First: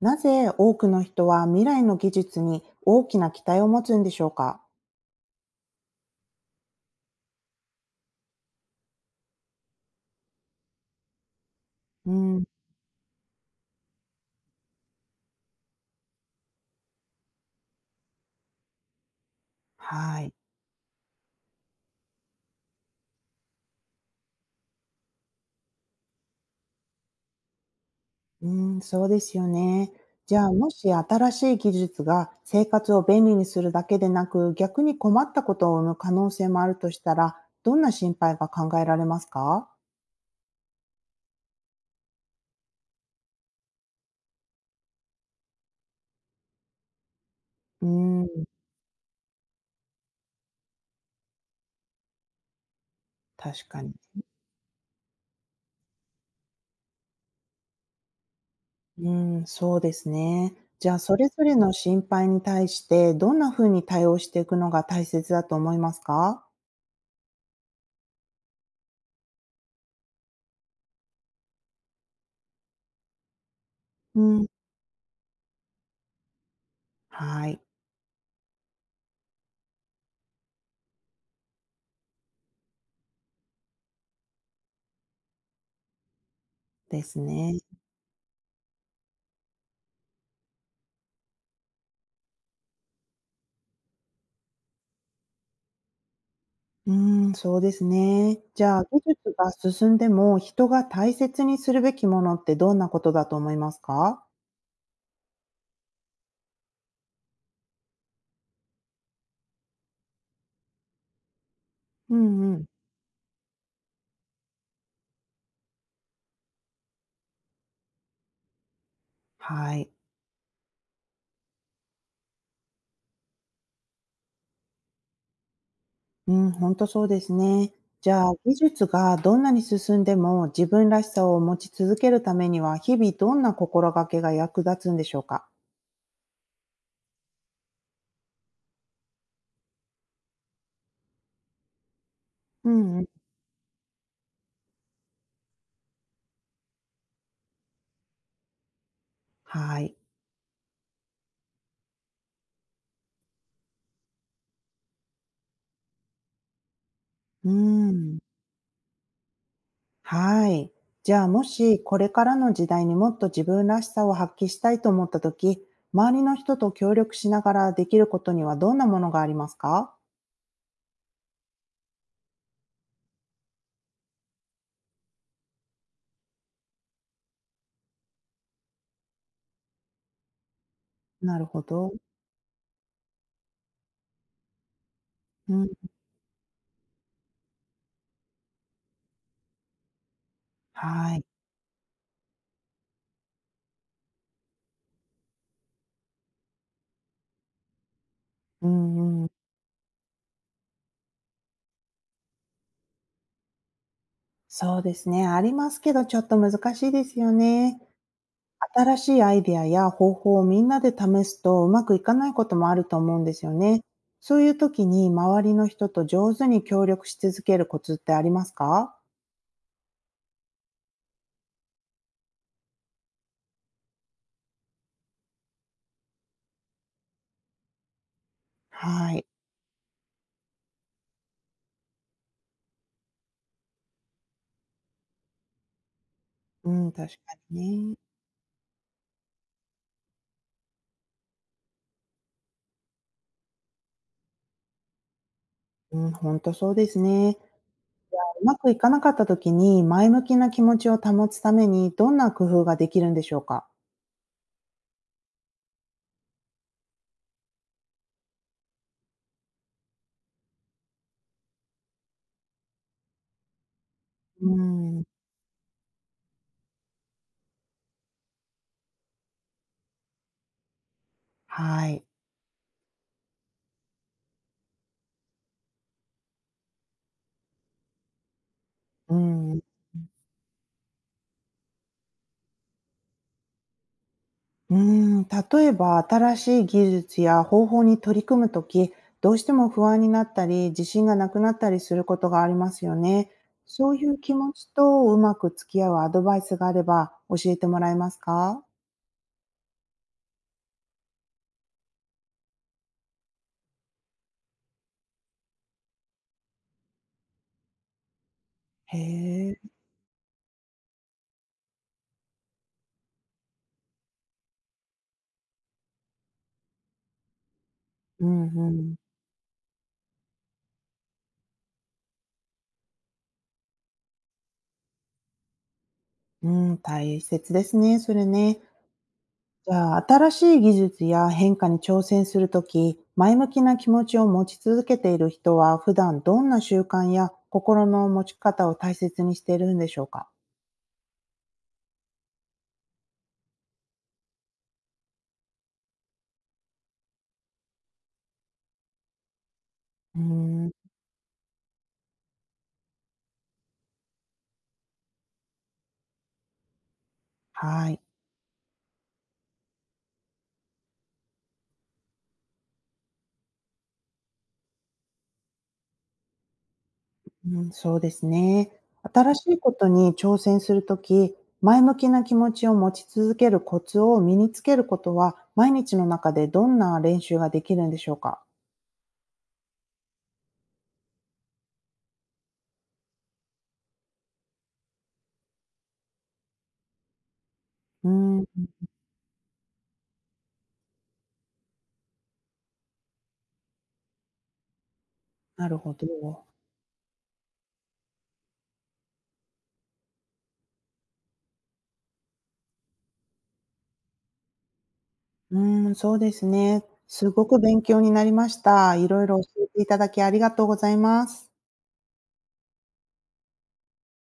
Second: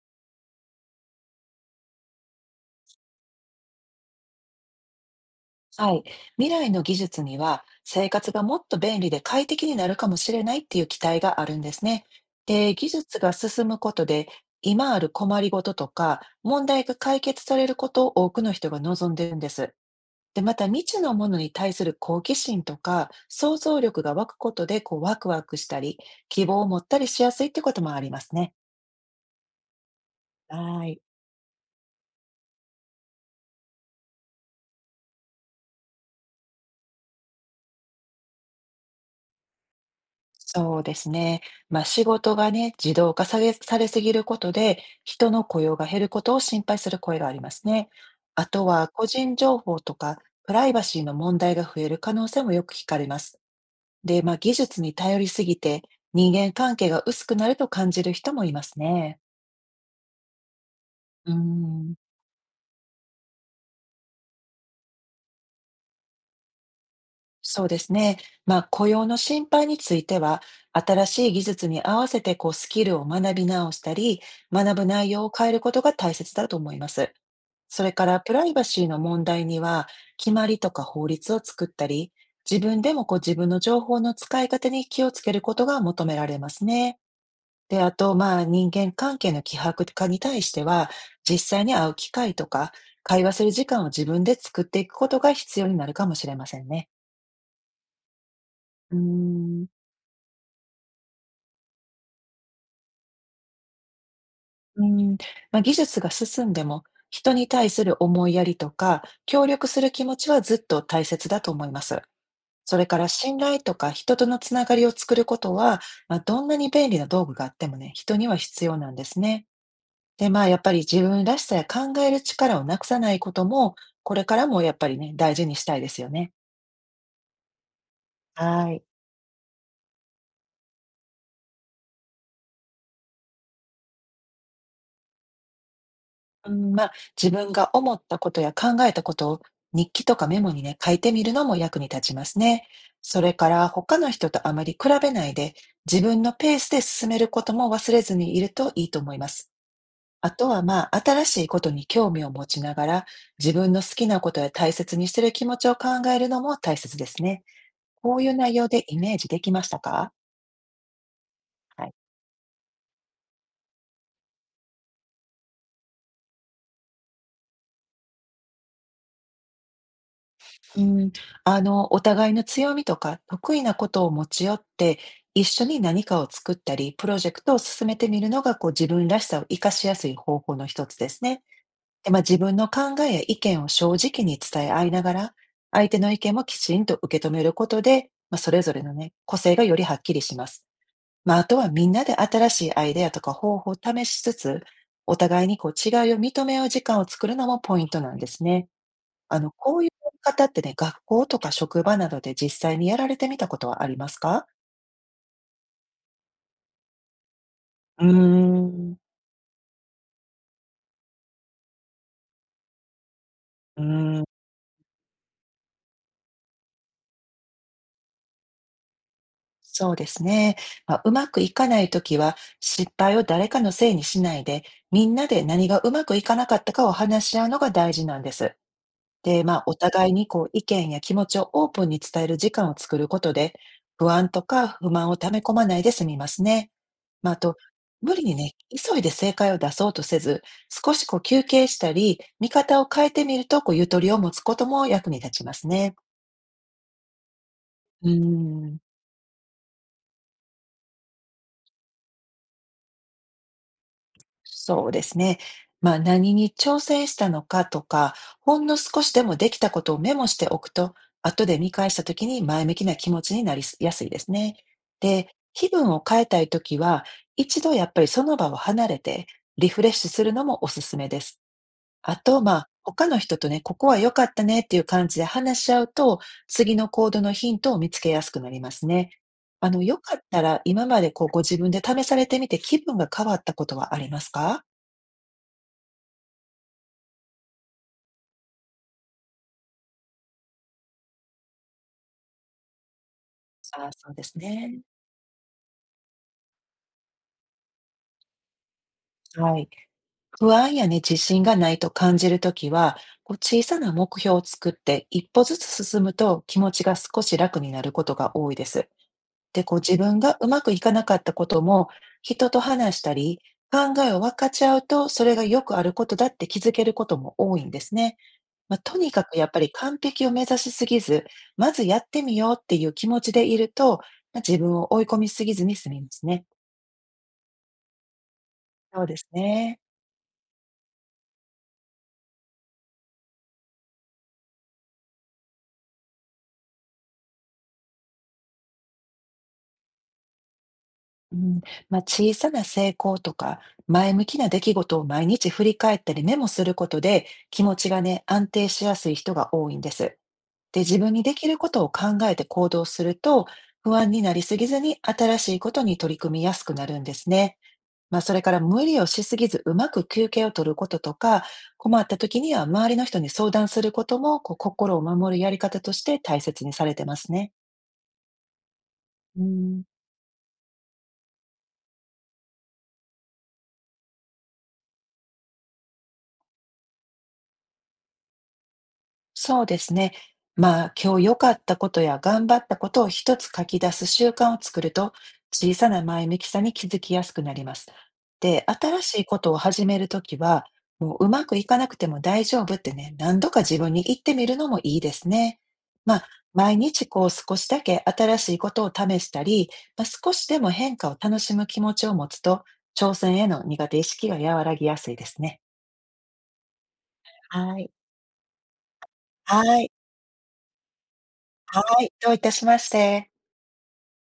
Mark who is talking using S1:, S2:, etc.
S1: なぜ多くの人は未来の技術に大きな期待を持つんでしょうか？
S2: はい。未来の技術には、生活がもっと便利で快適になるかもしれないっていう期待があるんですね。
S1: うん、
S2: で、技術が進むことで、今ある困りごととか、問題が解決されることを多くの人が望んでるんです。
S1: はい。
S2: で、また未知のものに対する好奇心とか、想像力が湧くことで、こう、ワクワクしたり、希望を持ったりしやすいってこともあります
S1: う
S2: ね。
S1: ん、そうですよね。じゃあ、も
S2: は
S1: し
S2: い。
S1: 新しい技術が生活を便利にするだけでなく、逆に困ったことを生む可能性もあるとしたら、どんな心配が考えられますか？
S2: そうですね。まあ、仕事がね、自動化され、されすぎることで、人の雇用が減ることを心配する声があります
S1: う
S2: ね。
S1: ん、
S2: あとは、個人情報とか、プライバシーの問題が増える可能性もよく聞かれます。
S1: 確かに。
S2: で、まあ、技術に頼りすぎて、人間関係が薄くなると感じる人もいます
S1: う
S2: ね。
S1: ん、そうですね。じゃあ、それ
S2: う
S1: ぞれの
S2: ん、
S1: 心配に対して、どんな風に対応していくのが大切だと思いますか？
S2: そうですね。まあ、雇用の心配については、新しい技術に合わせてこうスキルを学び直したり、
S1: うん、
S2: 学ぶ内容を変えることが大切だと思います。
S1: はい、
S2: それからプライバシーの問題には、決まりとか法律を作ったり、自分でもこう自分の情報の使い方に気をつけることが求められますね。
S1: ですね。
S2: で、あと、まあ、人間関係の希薄化に対しては、実際に会う機会とか、会話する時間を自分で作っていくことが必要になるかもしれませんね。
S1: うーん、そうですね。じゃあ、
S2: うー
S1: 技術が
S2: ん、
S1: 進んでも、人が大切にするべきものってどんなことだと思いますか？
S2: うーん、まあ、技術が進んでも、人に対する思いやりとか、協力する気持ちはずっと大切だと思います。
S1: うんうん。
S2: それから信頼とか人とのつながりを作ることは、まあ、どんなに便利な道具があってもね、人には必要なんですね。
S1: はい。
S2: で、まあ、やっぱり自分らしさや考える力をなくさないことも、これからもやっぱりね、大事にしたいですよね。
S1: うん、ほんとそうですね。じゃあ、技
S2: はい。
S1: 術がどんなに進んでも、自分らしさを持ち続けるためには、日々どんな心がけが役立つんでしょうか？
S2: うん、まあ、自分が思ったことや考えたことを日記とかメモにね、書いてみるのも役に立ちますね。
S1: うんうん。
S2: それから他の人とあまり比べないで自分のペースで進めることも忘れずにいるといいと思います。
S1: はい。
S2: あとはまあ、新しいことに興味を持ちながら自分の好きなことや大切にしてる気持ちを考えるのも大切ですね。
S1: うー
S2: こ
S1: ん。
S2: ういう内容でイメージできましたか？
S1: はい。じゃあ、もし
S2: はい。
S1: これからの時代にもっと自分らしさを発揮したいと思った時、周りの人と協力しながらできることにはどんなものがありますか？
S2: うん、あの、お互いの強みとか得意なことを持ち寄って、一緒に何かを作ったり、プロジェクトを進めてみるのが、こう自分らしさを活かしやすい方法の一つです
S1: な
S2: ね。
S1: るほど。
S2: で、まあ、自分の考えや意見を正直に伝え合いながら、
S1: うん。
S2: 相手の意見もきちんと受け止めることで、まあ、それぞれのね、個性がよりはっきりします。
S1: はい。
S2: まあ、あとはみんなで新しいアイデアとか方法を試しつつ、お互いにこう違いを認め合う時間を作るのもポイントなんですね。
S1: うんうん。
S2: あの、こういうやり方ってね、学校とか職場などで実際にやられてみたことはありますか？
S1: そうですね、ありますけど、ちょっと難しいですよね。
S2: うー
S1: 新
S2: ん。
S1: しいアイデアや方法をみんなで試すと、うまくいかないこともあると思うんですよ
S2: う
S1: ね。
S2: ーん、
S1: そういう時に周りの人と上手に協力し続けるコツってありますか？
S2: そうですね。まあ、うまくいかないときは、失敗を誰かのせいにしないで、みんなで何がうまくいかなかったかを話し合うのが大事なんです。
S1: はい。
S2: で、まあ、お互いにこう意見や気持ちをオープンに伝える時間を作ることで、不安とか不満を溜め込まないで済みますね。
S1: うん、確
S2: まあ、
S1: か
S2: あと、
S1: にね。
S2: 無理にね、急いで正解を出そうとせず、少しこう休憩したり、見方を変えてみると、こうゆとりを持つことも役に立ちますね。
S1: うん、ほんとそうですね。
S2: うー
S1: うまく
S2: ん。
S1: いかなかった時に、前向きな気持ちを保つために、どんな工夫ができるんでしょうか？
S2: そうですね。まあ、何に挑戦したのかとか、ほんの少しでもできたことをメモしておくと、後で見返した時に前向きな気持ちになりやすいです
S1: う
S2: ね。
S1: ん、
S2: で、気分を変えたい時は、一度やっぱりその場を離れてリフレッシュするのもおすすめです。
S1: はい。
S2: あと、まあ、他の人とね、ここは良かったねっていう感じで話し合うと、次の行動のヒントを見つけやすくなりますね。
S1: うん。
S2: あの、良かったら今までこうご自分で試されてみて気分が変わったことはありますか。
S1: うん、例えば新しい技術や方法に取り組むとき、どうしても不安になったり、自信がなくなったりすることがありますよね。
S2: ああ、
S1: そうい
S2: そう
S1: う
S2: で
S1: 気
S2: す
S1: 持ち
S2: ね。
S1: とうまく付き合うアドバイスがあれば教えてもらえますか？
S2: はい。不安やね、自信がないと感じるときは、こう小さな目標を作って一歩ずつ進むと気持ちが少し楽になることが多いです。
S1: へえ。
S2: で、こう自分がうまくいかなかったことも、人と話したり、考えを分かち合うと、それがよくあることだって気づけることも多いんですね。
S1: うんう
S2: まあ、
S1: ん。
S2: とにかくやっぱり完璧を目指しすぎず、まずやってみようっていう気持ちでいると、まあ、自分を追い込みすぎずに済みますね。
S1: うん、大切ですね、それね。
S2: そうです
S1: じ
S2: ね。
S1: ゃあ、新しい技術や変化に挑戦するとき、前向きな気持ちを持ち続けている人は、普段どんな習慣や心の持ち方を大切にしているんでしょうか？
S2: うん。まあ、小さな成功とか、前向きな出来事を毎日振り返ったりメモすることで、気持ちがね、安定しやすい人が多いんです。
S1: うーん、
S2: で、自分にできることを考えて行動すると、不安になりすぎずに新しいことに取り組みやすくなるんですね。
S1: はい、
S2: まあ、それから無理をしすぎず、うまく休憩を取ることとか、困った時には周りの人に相談することも、こう心を守るやり方として大切にされてますね。
S1: うん、そうですね。新
S2: う
S1: しいこ
S2: ん、
S1: とに挑戦するとき、前向きな気持ちを持ち続けるコツを身につけることは、毎日の中でどんな練習ができるんでしょうか？
S2: そうですね。まあ、今日良かったことや頑張ったことを一つ書き出す習慣を作ると、小さな前向きさに気づきやすくなります。
S1: うー
S2: で、
S1: ん、
S2: 新しいことを始めるときは、もううまくいかなくても大丈夫ってね、何度か自分に言ってみるのもいいですね。
S1: なるほ
S2: まあ、
S1: ど。
S2: 毎日こう少しだけ新しいことを試したり、まあ、少しでも変化を楽しむ気持ちを持つと、挑戦への苦手意識が和らぎやすいです
S1: う
S2: ね。
S1: ーん、そうですね。すごく
S2: は
S1: 勉
S2: い。
S1: 強になりました。いろいろ
S2: は
S1: 教えてい
S2: い、
S1: ただき、ありがとうございます。
S2: はい、どういたしまして。